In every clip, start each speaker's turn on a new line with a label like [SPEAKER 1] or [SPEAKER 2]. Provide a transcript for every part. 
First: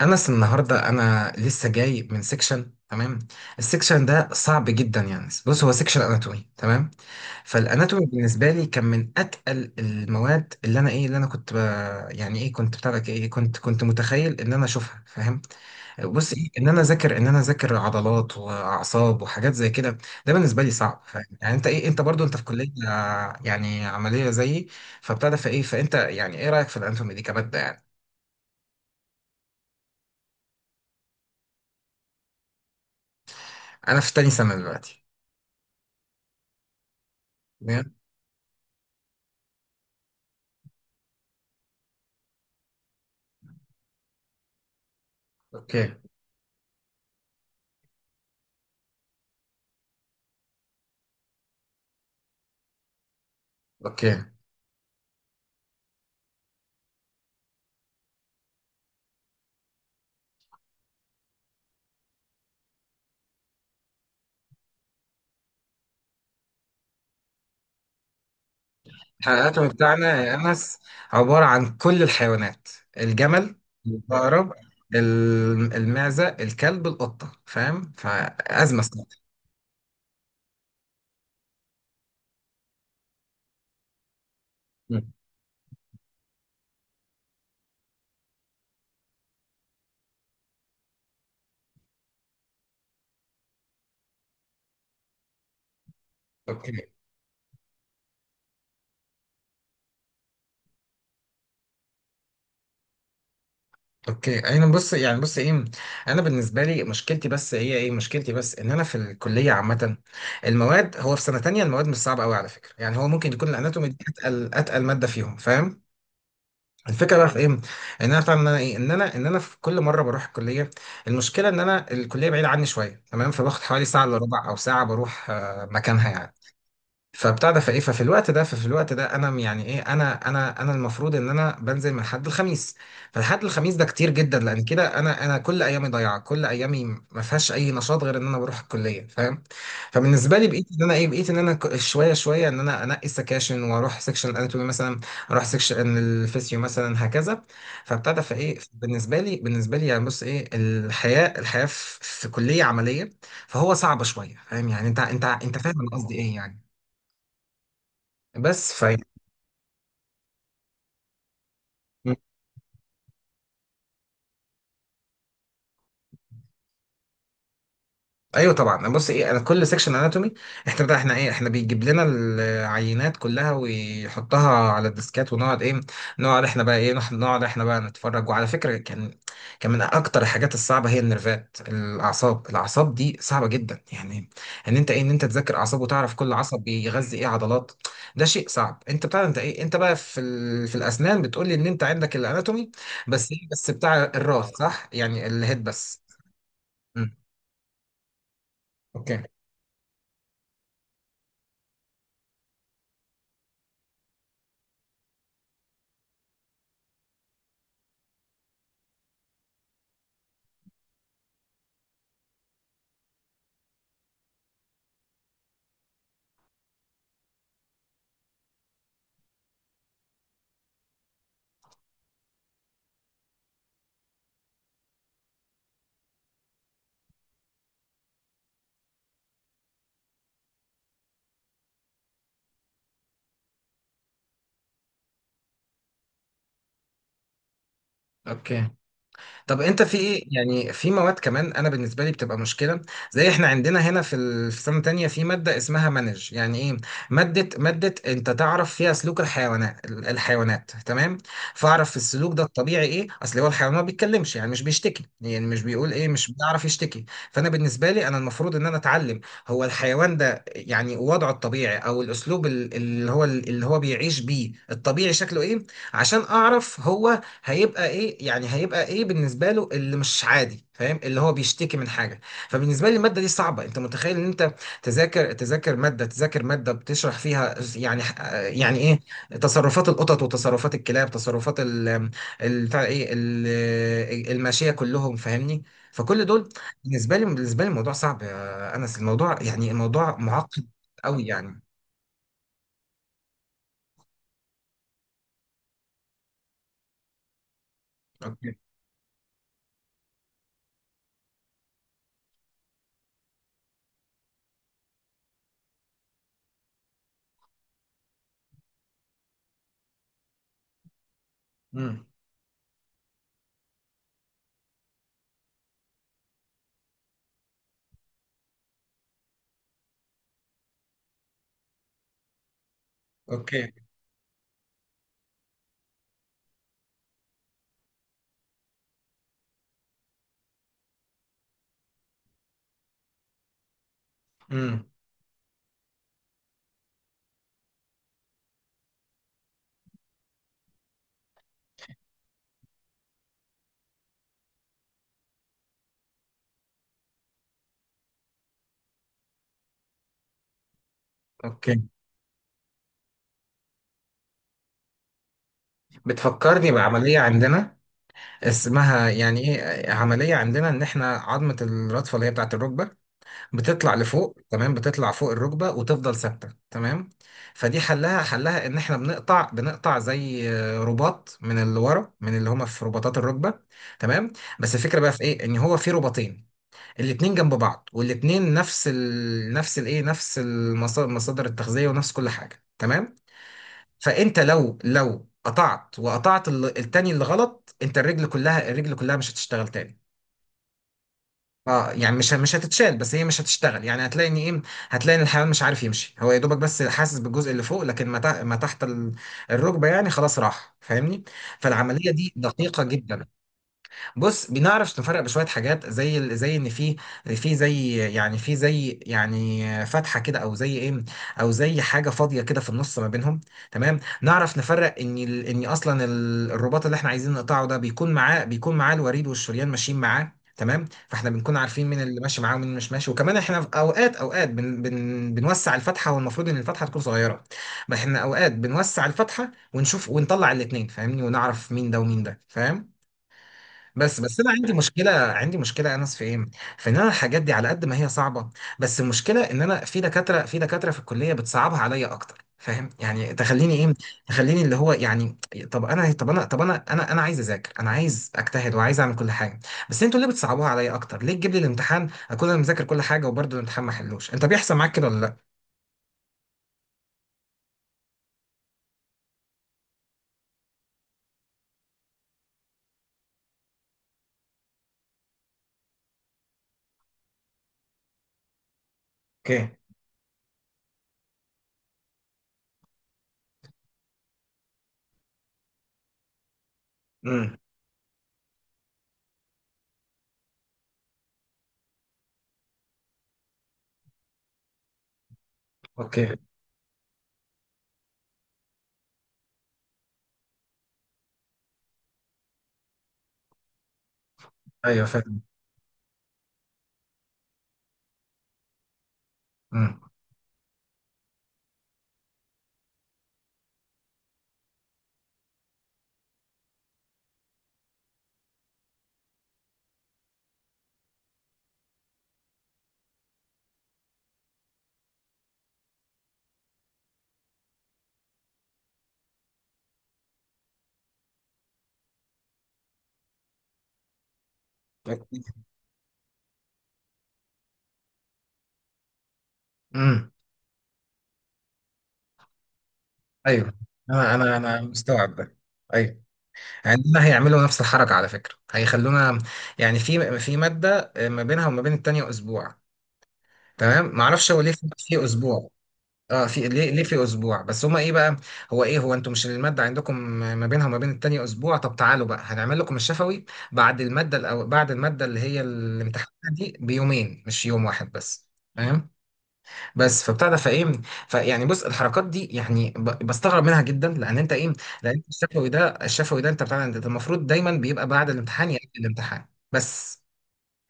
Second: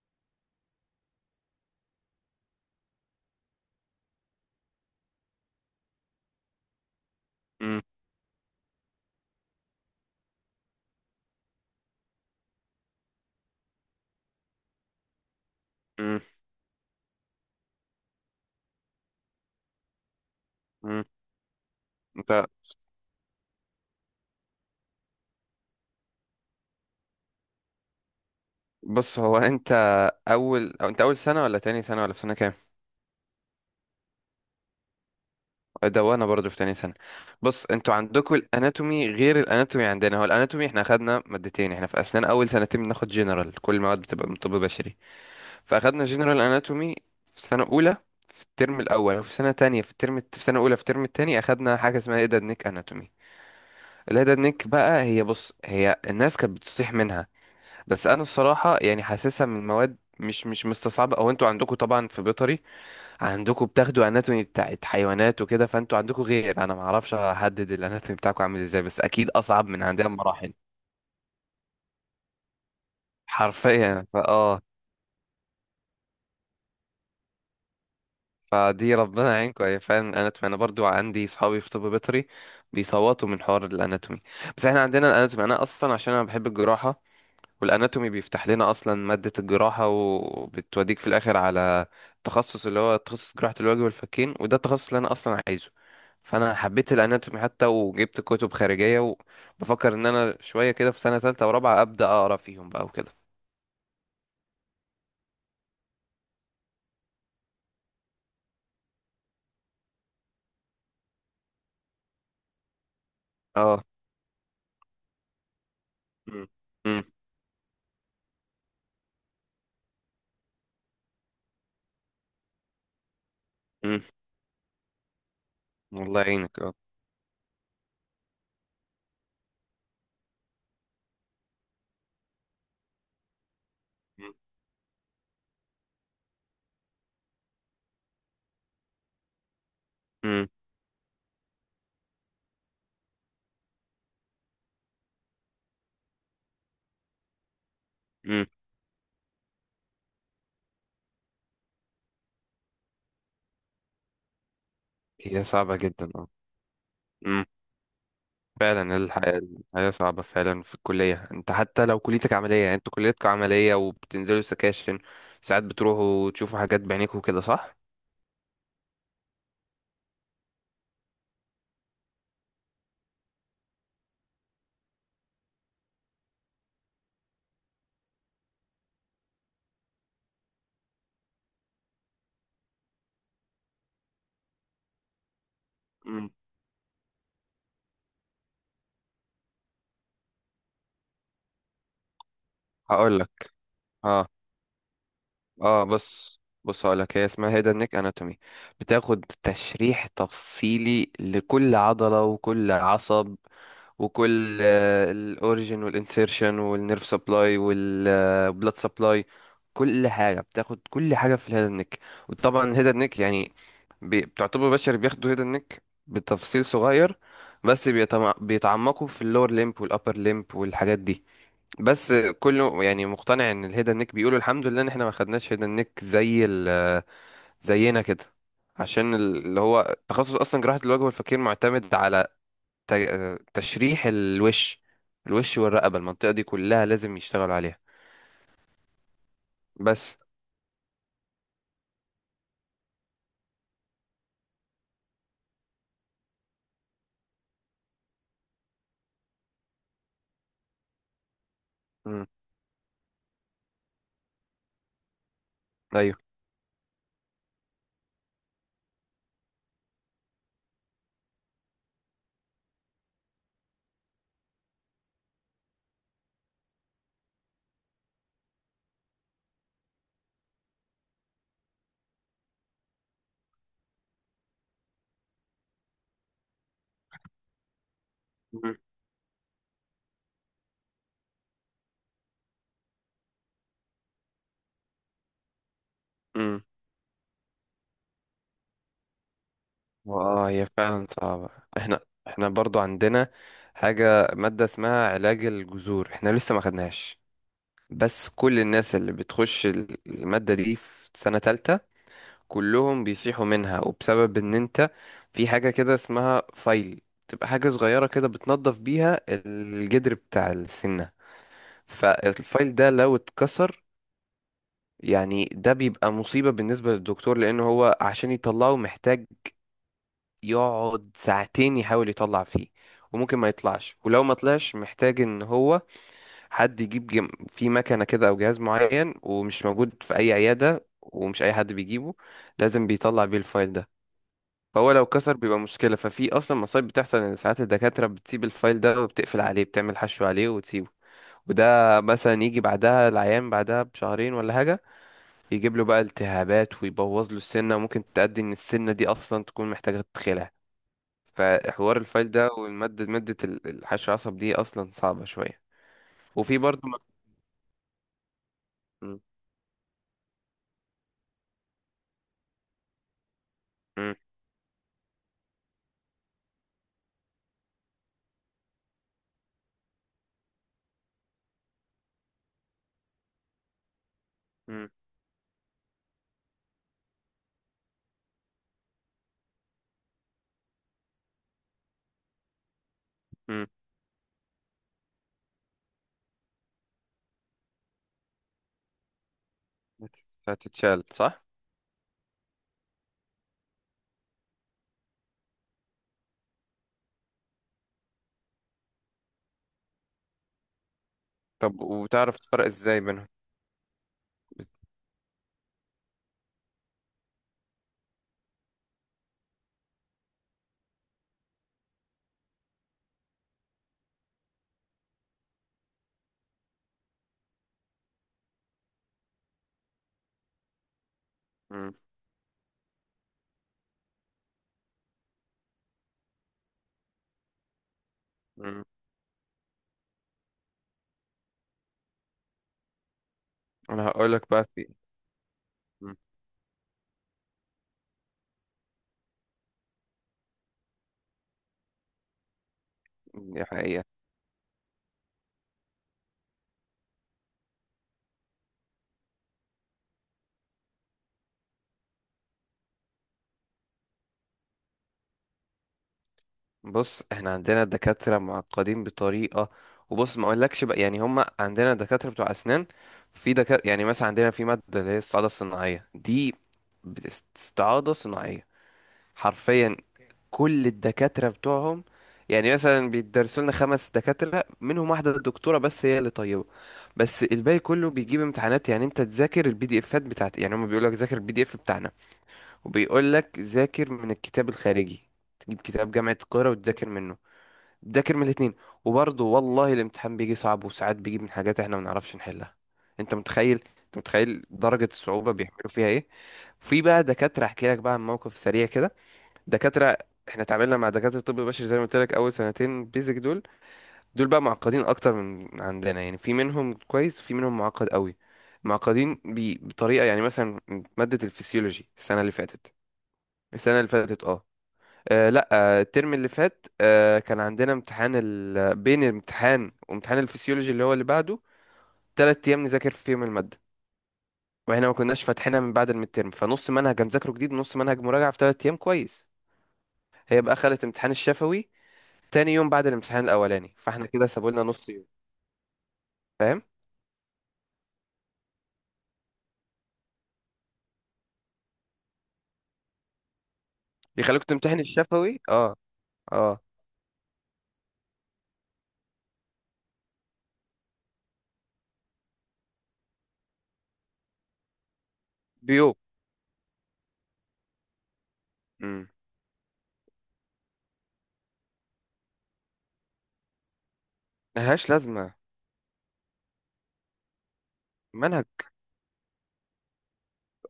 [SPEAKER 1] انس، النهارده انا لسه جاي من سيكشن. تمام، السيكشن ده صعب جدا، يعني بص، هو سيكشن اناتومي. تمام،
[SPEAKER 2] مم.
[SPEAKER 1] فالاناتومي بالنسبه لي كان من اتقل المواد، اللي انا كنت ب... يعني ايه، كنت بتاع لك ايه، كنت متخيل ان انا اشوفها فاهم؟
[SPEAKER 2] مم.
[SPEAKER 1] بص ايه، ان انا اذاكر عضلات واعصاب وحاجات زي كده. ده بالنسبه لي صعب
[SPEAKER 2] مم.
[SPEAKER 1] فاهم، يعني انت ايه، انت برضو في
[SPEAKER 2] انت.
[SPEAKER 1] كليه يعني عمليه زيي؟ فبتاع ده فايه، فانت يعني ايه رايك في الاناتومي دي كماده يعني؟
[SPEAKER 2] بص هو انت اول او انت اول سنه ولا تاني سنه ولا في سنه كام
[SPEAKER 1] انا في تاني سنه دلوقتي.
[SPEAKER 2] ده وانا برضو في تاني سنه. بص، انتوا عندكم الاناتومي غير الاناتومي عندنا. هو الاناتومي احنا اخدنا مادتين، احنا في اسنان اول سنتين بناخد جنرال، كل المواد بتبقى من طب بشري.
[SPEAKER 1] اوكي،
[SPEAKER 2] فاخدنا جنرال اناتومي في سنه اولى في الترم الاول، وفي سنه تانية في الترم في سنه اولى في الترم التاني اخدنا حاجه اسمها هيدد نيك اناتومي.
[SPEAKER 1] اوكي.
[SPEAKER 2] الهيدد نيك بقى هي الناس كانت بتصيح منها، بس انا الصراحه يعني حاسسها من مواد مش مستصعبه. او انتوا عندكم طبعا في بيطري، عندكم بتاخدوا اناتومي بتاعت حيوانات وكده، فانتوا عندكم غير. انا ما اعرفش احدد الاناتومي بتاعكم عامل ازاي، بس اكيد
[SPEAKER 1] الحلقات
[SPEAKER 2] اصعب من عندنا
[SPEAKER 1] بتاعنا يا
[SPEAKER 2] بمراحل.
[SPEAKER 1] انس عباره عن كل الحيوانات: الجمل،
[SPEAKER 2] حرفيا
[SPEAKER 1] العقرب،
[SPEAKER 2] فاه،
[SPEAKER 1] المعزه، الكلب، القطه فاهم؟ فازمه
[SPEAKER 2] فدي
[SPEAKER 1] صعبة.
[SPEAKER 2] ربنا يعينكم. هي فعلا الاناتومي انا برضو عندي صحابي في طب بيطري بيصوتوا من حوار الاناتومي. بس احنا عندنا
[SPEAKER 1] مم.
[SPEAKER 2] الاناتومي انا اصلا عشان انا بحب الجراحه، والاناتومي بيفتح لنا اصلا ماده الجراحه، وبتوديك في الاخر على التخصص اللي هو تخصص جراحه الوجه والفكين، وده التخصص اللي انا اصلا عايزه. فانا
[SPEAKER 1] اوكي،
[SPEAKER 2] حبيت الاناتومي حتى وجبت كتب خارجيه، وبفكر ان انا شويه كده في سنه ثالثه ورابعه ابدا اقرا فيهم بقى وكده.
[SPEAKER 1] اوكي. انا بص يعني، بص ايه، انا بالنسبه لي مشكلتي بس هي ايه، مشكلتي بس ان انا في الكليه عامه المواد، هو في سنه تانية المواد مش صعبه قوي على فكره، يعني هو ممكن يكون
[SPEAKER 2] اه.
[SPEAKER 1] الاناتومي دي اتقل ماده فيهم فاهم؟
[SPEAKER 2] مم. مم.
[SPEAKER 1] الفكره بقى في ايه، ان انا فاهم ان انا ايه ان انا في كل مره بروح الكليه، المشكله ان انا الكليه بعيده عني شويه. تمام، فباخد حوالي
[SPEAKER 2] مم.
[SPEAKER 1] ساعه الا ربع او ساعه بروح مكانها
[SPEAKER 2] الله
[SPEAKER 1] يعني.
[SPEAKER 2] يعينك اه.
[SPEAKER 1] فبتاع ده فايه، ففي الوقت ده انا م- يعني ايه، انا المفروض ان انا بنزل من حد الخميس. فالحد الخميس ده كتير
[SPEAKER 2] مم.
[SPEAKER 1] جدا، لان كده انا كل ايامي ضايعه، كل ايامي ما فيهاش اي نشاط غير ان انا بروح الكليه فاهم؟ فبالنسبه لي
[SPEAKER 2] مم.
[SPEAKER 1] بقيت ان انا ايه، بقيت ان انا ك- شويه شويه ان انا انقي السكاشن، واروح سكشن الاناتومي مثلا، اروح سكشن الفيسيو مثلا، هكذا. فبتاع ده
[SPEAKER 2] مم.
[SPEAKER 1] فايه، بالنسبه لي، بالنسبه لي يعني بص ايه، الحياه، الحياه في كليه عمليه فهو صعبه شويه فاهم؟ يعني انت انت
[SPEAKER 2] هي
[SPEAKER 1] انت
[SPEAKER 2] صعبه
[SPEAKER 1] فاهم انا
[SPEAKER 2] جدا،
[SPEAKER 1] قصدي
[SPEAKER 2] اه
[SPEAKER 1] ايه يعني؟ بس ف...
[SPEAKER 2] فعلا. الحياة، الحياة صعبة فعلا في الكلية. انت حتى لو كليتك عملية، يعني انتوا كليتكم عملية وبتنزلوا سكاشن، ساعات بتروحوا تشوفوا حاجات بعينيكوا كده صح؟
[SPEAKER 1] ايوه طبعا، بص ايه، انا كل سيكشن اناتومي، احنا بقى احنا ايه احنا بيجيب لنا العينات كلها ويحطها على الديسكات، ونقعد ايه، نقعد احنا بقى ايه، نح- نقعد احنا بقى نتفرج. وعلى فكره، كان من اكتر الحاجات الصعبه هي النرفات، الاعصاب، دي صعبه جدا، يعني ان انت ايه، ان انت تذاكر اعصاب وتعرف
[SPEAKER 2] مم.
[SPEAKER 1] كل عصب بيغذي ايه عضلات. ده شيء صعب. انت بتاع انت ايه، انت بقى في ال... في الاسنان بتقول لي ان انت عندك الاناتومي
[SPEAKER 2] هقول لك.
[SPEAKER 1] بس، ايه بس بتاع
[SPEAKER 2] اه
[SPEAKER 1] الراس، صح؟ يعني الهيد
[SPEAKER 2] اه،
[SPEAKER 1] بس.
[SPEAKER 2] بص هقول لك،
[SPEAKER 1] إمم.
[SPEAKER 2] هي اسمها هيدا نيك اناتومي.
[SPEAKER 1] اوكي،
[SPEAKER 2] بتاخد تشريح تفصيلي لكل عضلة وكل عصب، وكل الاوريجن والانسيرشن والنيرف سبلاي والبلاد سبلاي، كل حاجه بتاخد، كل حاجه في الهيد نيك. وطبعا هيد نيك يعني بتعتبر بشر بياخدوا هيد نيك بتفصيل صغير، بس بيتعمقوا في اللور ليمب والابر ليمب والحاجات دي، بس كله يعني مقتنع ان الهيد نيك، بيقولوا الحمد لله ان احنا ما خدناش هيد نيك زينا كده. عشان اللي هو تخصص اصلا جراحة الوجه والفكين معتمد على تشريح الوش، الوش والرقبة، المنطقة دي كلها لازم يشتغلوا عليها.
[SPEAKER 1] اوكي. طب انت في
[SPEAKER 2] بس.
[SPEAKER 1] ايه، يعني في مواد كمان انا بالنسبه لي بتبقى مشكله، زي احنا عندنا هنا في ال- في سنه تانية في ماده اسمها مانج، يعني ايه، ماده انت تعرف فيها سلوك الحيوانات، الحيوانات. تمام، فاعرف في
[SPEAKER 2] مم.
[SPEAKER 1] السلوك ده الطبيعي ايه، اصل هو الحيوان ما بيتكلمش، يعني مش بيشتكي، يعني مش بيقول ايه،
[SPEAKER 2] ايوه.
[SPEAKER 1] مش بيعرف يشتكي. فانا بالنسبه لي انا المفروض ان انا اتعلم هو الحيوان ده يعني وضعه الطبيعي، او الاسلوب ال- اللي هو بيعيش بيه الطبيعي شكله ايه، عشان اعرف هو هيبقى ايه، يعني هيبقى ايه بالنسبه له اللي مش عادي فاهم، اللي هو بيشتكي من حاجه. فبالنسبه لي الماده دي صعبه، انت متخيل ان انت تذاكر تذاكر ماده تذاكر ماده بتشرح فيها يعني،
[SPEAKER 2] مم.
[SPEAKER 1] يعني ايه، تصرفات القطط، وتصرفات الكلاب، تصرفات ال، ال- بتاع ايه، الماشيه، كلهم فاهمني. فكل دول
[SPEAKER 2] مم.
[SPEAKER 1] بالنسبه لي، الموضوع صعب يا انس، الموضوع يعني، الموضوع
[SPEAKER 2] اه
[SPEAKER 1] معقد
[SPEAKER 2] هي فعلا
[SPEAKER 1] قوي
[SPEAKER 2] صعبة.
[SPEAKER 1] يعني.
[SPEAKER 2] احنا احنا برضو عندنا حاجة، مادة اسمها علاج الجذور، احنا لسه ما خدناش، بس
[SPEAKER 1] اوكي،
[SPEAKER 2] كل الناس اللي بتخش المادة دي في سنة تالتة كلهم بيصيحوا منها. وبسبب ان انت في حاجة كده اسمها فايل، تبقى حاجة صغيرة كده بتنظف بيها الجدر بتاع السنة.
[SPEAKER 1] امم،
[SPEAKER 2] فالفايل ده لو اتكسر، يعني ده بيبقى مصيبة بالنسبة للدكتور، لأنه هو عشان يطلعه محتاج يقعد ساعتين يحاول يطلع فيه، وممكن ما
[SPEAKER 1] اوكي،
[SPEAKER 2] يطلعش، ولو ما طلعش محتاج ان هو حد يجيب جم... في مكنة كده او جهاز معين، ومش موجود في اي عيادة، ومش اي حد بيجيبه، لازم بيطلع بيه الفايل ده.
[SPEAKER 1] امم،
[SPEAKER 2] فهو لو كسر بيبقى مشكلة. ففي اصلا مصايب بتحصل ان ساعات الدكاترة بتسيب الفايل ده وبتقفل عليه، بتعمل حشو عليه وتسيبه، وده مثلا يجي بعدها العيان بعدها بشهرين ولا حاجة، يجيب له بقى التهابات ويبوظ له السنة، وممكن تؤدي ان السنة دي اصلا تكون محتاجة تدخلها.
[SPEAKER 1] اوكي.
[SPEAKER 2] فحوار الفايل ده والمادة، مادة الحشو العصب دي اصلا صعبة شوية. وفي
[SPEAKER 1] بتفكرني
[SPEAKER 2] برضه مك...
[SPEAKER 1] بعمليه عندنا اسمها
[SPEAKER 2] م-
[SPEAKER 1] يعني ايه، عمليه عندنا ان احنا عظمه الرادفه اللي هي بتاعه الركبه بتطلع
[SPEAKER 2] م-
[SPEAKER 1] لفوق، تمام، بتطلع فوق الركبه وتفضل ثابته. تمام، فدي حلها، حلها ان احنا بنقطع زي رباط، من اللي ورا، من اللي هما في رباطات الركبه. تمام، بس
[SPEAKER 2] م-
[SPEAKER 1] الفكره بقى في ايه، ان هو في رباطين، الاتنين جنب بعض، والاتنين نفس ال... نفس الايه، نفس المصادر، المصادر التغذيه ونفس كل حاجه. تمام،
[SPEAKER 2] م-
[SPEAKER 1] فانت لو قطعت وقطعت ال- التاني اللي غلط، انت الرجل كلها، مش هتشتغل تاني.
[SPEAKER 2] هتتشال صح؟
[SPEAKER 1] اه يعني مش هتتشال، بس هي مش هتشتغل، يعني هتلاقي ان ايه، هتلاقي ان الحيوان مش عارف يمشي، هو يا دوبك بس حاسس بالجزء اللي فوق، لكن ما تح- ما تحت ال- الركبه يعني خلاص راح فاهمني.
[SPEAKER 2] طب
[SPEAKER 1] فالعمليه دي
[SPEAKER 2] وبتعرف تفرق
[SPEAKER 1] دقيقه
[SPEAKER 2] ازاي
[SPEAKER 1] جدا.
[SPEAKER 2] بينهم؟
[SPEAKER 1] بص، بنعرف نفرق بشويه حاجات، زي ال- زي ان في، في زي يعني، فتحه كده، او زي ايه، او زي حاجه فاضيه كده في النص ما بينهم. تمام، نعرف نفرق ان ال- ان اصلا ال- الرباط اللي احنا عايزين نقطعه ده بيكون معاه، بيكون معاه الوريد والشريان ماشيين معاه. تمام، فاحنا بنكون عارفين
[SPEAKER 2] م-
[SPEAKER 1] مين اللي ماشي معاه ومين اللي مش ماشي. وكمان احنا في اوقات، اوقات بن بن بنوسع الفتحه، والمفروض ان الفتحه تكون صغيره. ما احنا اوقات
[SPEAKER 2] م.
[SPEAKER 1] بنوسع الفتحه ونشوف ونطلع الاثنين فاهمني، ونعرف مين ده ومين ده فاهم.
[SPEAKER 2] انا
[SPEAKER 1] بس انا
[SPEAKER 2] هقولك بقى،
[SPEAKER 1] عندي
[SPEAKER 2] في
[SPEAKER 1] مشكله، يا
[SPEAKER 2] م-
[SPEAKER 1] انس في ايه، في ان انا الحاجات دي على قد ما هي صعبه، بس المشكله ان انا في دكاتره، في الكليه بتصعبها عليا اكتر فاهم، يعني
[SPEAKER 2] دي
[SPEAKER 1] تخليني ايه،
[SPEAKER 2] حقيقة.
[SPEAKER 1] تخليني اللي هو يعني، طب انا عايز اذاكر، انا عايز اجتهد، وعايز اعمل كل حاجه، بس انتوا ليه بتصعبوها عليا اكتر؟ ليه تجيب لي الامتحان اكون انا مذاكر كل حاجه، وبرضه الامتحان ما حلوش؟ انت بيحصل معاك كده ولا لا؟
[SPEAKER 2] بص احنا عندنا دكاترة معقدين بطريقة، وبص ما اقولكش بقى، يعني هم عندنا دكاترة بتوع اسنان. في دكاترة يعني مثلا عندنا في مادة اللي هي الاستعاضة الصناعية دي، بت- استعاضة صناعية
[SPEAKER 1] اوكي،
[SPEAKER 2] حرفيا، كل الدكاترة بتوعهم، يعني مثلا بيدرسوا لنا خمس دكاترة، منهم واحدة الدكتورة بس هي اللي طيبة، بس
[SPEAKER 1] امم،
[SPEAKER 2] الباقي كله بيجيب امتحانات. يعني انت تذاكر البي دي افات بتاعت، يعني هم بيقول لك ذاكر البي دي اف بتاعنا، وبيقول لك ذاكر من الكتاب الخارجي، تجيب كتاب
[SPEAKER 1] اوكي،
[SPEAKER 2] جامعة القاهرة وتذاكر منه، ذاكر من الاتنين، وبرضه والله الامتحان بيجي صعب، وساعات بيجي من حاجات احنا ما نعرفش نحلها. انت متخيل
[SPEAKER 1] ايوه
[SPEAKER 2] درجة
[SPEAKER 1] فاهم،
[SPEAKER 2] الصعوبة بيعملوا فيها ايه. في بقى دكاترة احكي لك بقى عن موقف سريع كده.
[SPEAKER 1] امم،
[SPEAKER 2] دكاترة، احنا اتعاملنا مع دكاترة الطب البشري، زي ما قلت لك اول سنتين بيزك دول. دول بقى معقدين اكتر من عندنا، يعني في منهم كويس، في منهم معقد قوي. معقدين بطريقة، يعني مثلا مادة الفسيولوجي السنة اللي فاتت، السنة اللي فاتت اه لا، الترم اللي فات كان عندنا امتحان ال... بين الامتحان وامتحان الفسيولوجي اللي هو اللي بعده تلات ايام نذاكر فيهم الماده، واحنا ما كناش فاتحينها من بعد الميدترم، فنص منهج هنذاكره جديد ونص منهج مراجعه في تلات ايام، كويس.
[SPEAKER 1] امم،
[SPEAKER 2] هي بقى خلت امتحان الشفوي تاني يوم بعد الامتحان
[SPEAKER 1] ايوه
[SPEAKER 2] الاولاني، فاحنا
[SPEAKER 1] انا
[SPEAKER 2] كده
[SPEAKER 1] انا
[SPEAKER 2] سابوا
[SPEAKER 1] انا
[SPEAKER 2] لنا نص يوم،
[SPEAKER 1] مستوعب ده، ايوه
[SPEAKER 2] فاهم؟
[SPEAKER 1] عندنا هيعملوا نفس الحركة على فكرة، هيخلونا يعني في مادة ما بينها وما بين التانية أسبوع. تمام، معرفش هو
[SPEAKER 2] يخليك
[SPEAKER 1] ليه في
[SPEAKER 2] تمتحن الشفوي
[SPEAKER 1] أسبوع،
[SPEAKER 2] اه.
[SPEAKER 1] اه في
[SPEAKER 2] اه
[SPEAKER 1] ليه، في أسبوع بس، هما إيه بقى، هو إيه، هو أنتوا مش المادة عندكم ما بينها وما بين التانية أسبوع؟ طب تعالوا بقى هنعمل لكم الشفوي بعد المادة الأو، بعد المادة اللي هي
[SPEAKER 2] بيوم.
[SPEAKER 1] الامتحان دي بيومين، مش يوم واحد بس؟
[SPEAKER 2] امم.
[SPEAKER 1] بس فبتاع ده فايه، فيعني بص الحركات دي يعني ب- بستغرب منها جدا لان انت ايه،
[SPEAKER 2] ملهاش
[SPEAKER 1] لان أنت
[SPEAKER 2] لازمه.
[SPEAKER 1] الشفوي ده، انت بتاع انت المفروض دايما بيبقى بعد
[SPEAKER 2] منهج.
[SPEAKER 1] الامتحان يقبل الامتحان بس،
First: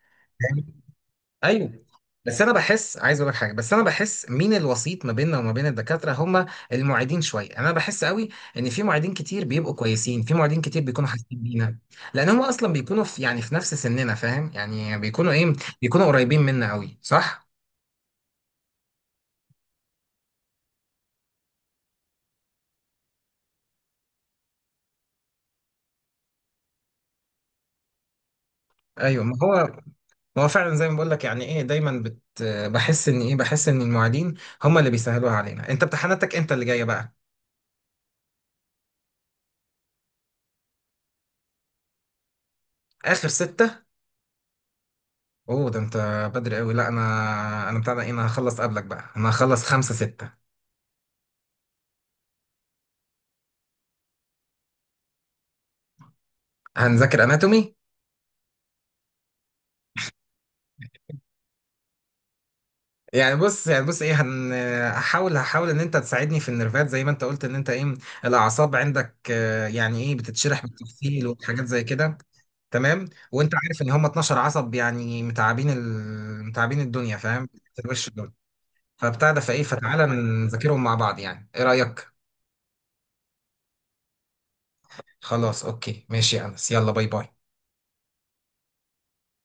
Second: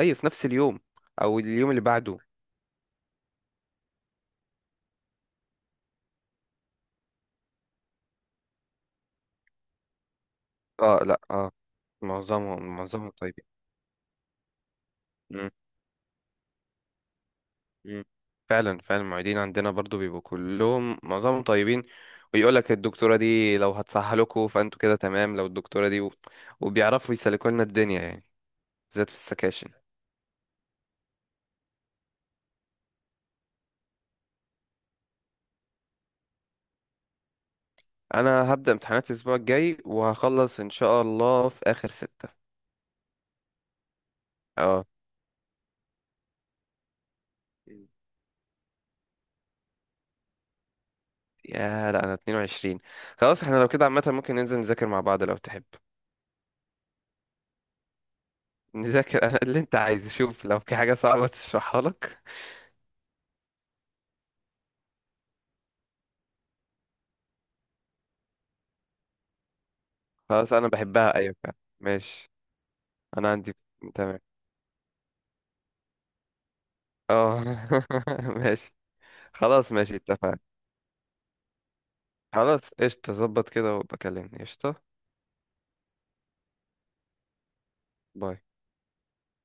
[SPEAKER 2] اي في نفس
[SPEAKER 1] فاهم؟
[SPEAKER 2] اليوم او اليوم اللي
[SPEAKER 1] ايوه
[SPEAKER 2] بعده.
[SPEAKER 1] بس انا بحس، عايز اقول لك حاجه، بس انا بحس مين الوسيط ما بيننا وما بين الدكاتره، هم المعيدين شويه. انا بحس قوي ان في معيدين كتير بيبقوا كويسين، في معيدين كتير
[SPEAKER 2] اه.
[SPEAKER 1] بيكونوا
[SPEAKER 2] لا
[SPEAKER 1] حاسين
[SPEAKER 2] اه،
[SPEAKER 1] بينا، لان هم اصلا
[SPEAKER 2] معظمهم
[SPEAKER 1] بيكونوا
[SPEAKER 2] معظمهم
[SPEAKER 1] في، يعني
[SPEAKER 2] طيبين.
[SPEAKER 1] في نفس سننا فاهم، يعني بيكونوا ايه، بيكونوا قريبين منا قوي صح.
[SPEAKER 2] مم. فعلا فعلا، المعيدين عندنا برضو بيبقوا كلهم معظمهم طيبين، ويقول لك الدكتورة دي لو هتسهلكوا فانتوا كده تمام، لو الدكتورة دي و... وبيعرفوا يسلكوا لنا الدنيا يعني، بالذات في
[SPEAKER 1] ايوه، ما
[SPEAKER 2] السكاشن.
[SPEAKER 1] هو هو فعلا زي ما بقول لك، يعني ايه، دايما بت... بحس ان ايه، بحس ان المعيدين هم اللي بيسهلوها علينا. انت امتحاناتك امتى اللي جايه بقى؟
[SPEAKER 2] انا هبدأ امتحانات الاسبوع الجاي، وهخلص ان شاء الله في اخر ستة.
[SPEAKER 1] اخر ستة؟
[SPEAKER 2] اه.
[SPEAKER 1] اوه، ده انت بدري قوي. لا، انا انا
[SPEAKER 2] مم.
[SPEAKER 1] بتاع ده ايه، انا هخلص قبلك بقى، انا هخلص خمسة ستة.
[SPEAKER 2] يا لا انا 22. خلاص احنا لو كده عامة ممكن ننزل نذاكر مع بعض لو تحب.
[SPEAKER 1] هنذاكر اناتومي،
[SPEAKER 2] نذاكر أنا اللي انت عايزه، شوف لو في حاجة صعبة تشرحها لك.
[SPEAKER 1] يعني بص، يعني بص ايه، هن... هحاول ان انت تساعدني في النرفات زي ما انت قلت ان انت ايه، الاعصاب عندك يعني ايه
[SPEAKER 2] خلاص
[SPEAKER 1] بتتشرح
[SPEAKER 2] انا بحبها،
[SPEAKER 1] بالتفصيل
[SPEAKER 2] ايوه فعلا،
[SPEAKER 1] وحاجات زي كده.
[SPEAKER 2] ماشي.
[SPEAKER 1] تمام،
[SPEAKER 2] انا عندي،
[SPEAKER 1] وانت عارف ان هم
[SPEAKER 2] تمام.
[SPEAKER 1] 12 عصب يعني متعبين ال... متعبين الدنيا
[SPEAKER 2] اه
[SPEAKER 1] فاهم.
[SPEAKER 2] ماشي.
[SPEAKER 1] فبتاع ده فايه،
[SPEAKER 2] خلاص ماشي،
[SPEAKER 1] فتعالى
[SPEAKER 2] اتفقنا.
[SPEAKER 1] نذاكرهم مع بعض، يعني ايه رأيك؟
[SPEAKER 2] خلاص قشطة، ظبط كده وبكلمني، قشطة.
[SPEAKER 1] خلاص اوكي، ماشي يا انس، يلا باي، باي.
[SPEAKER 2] باي.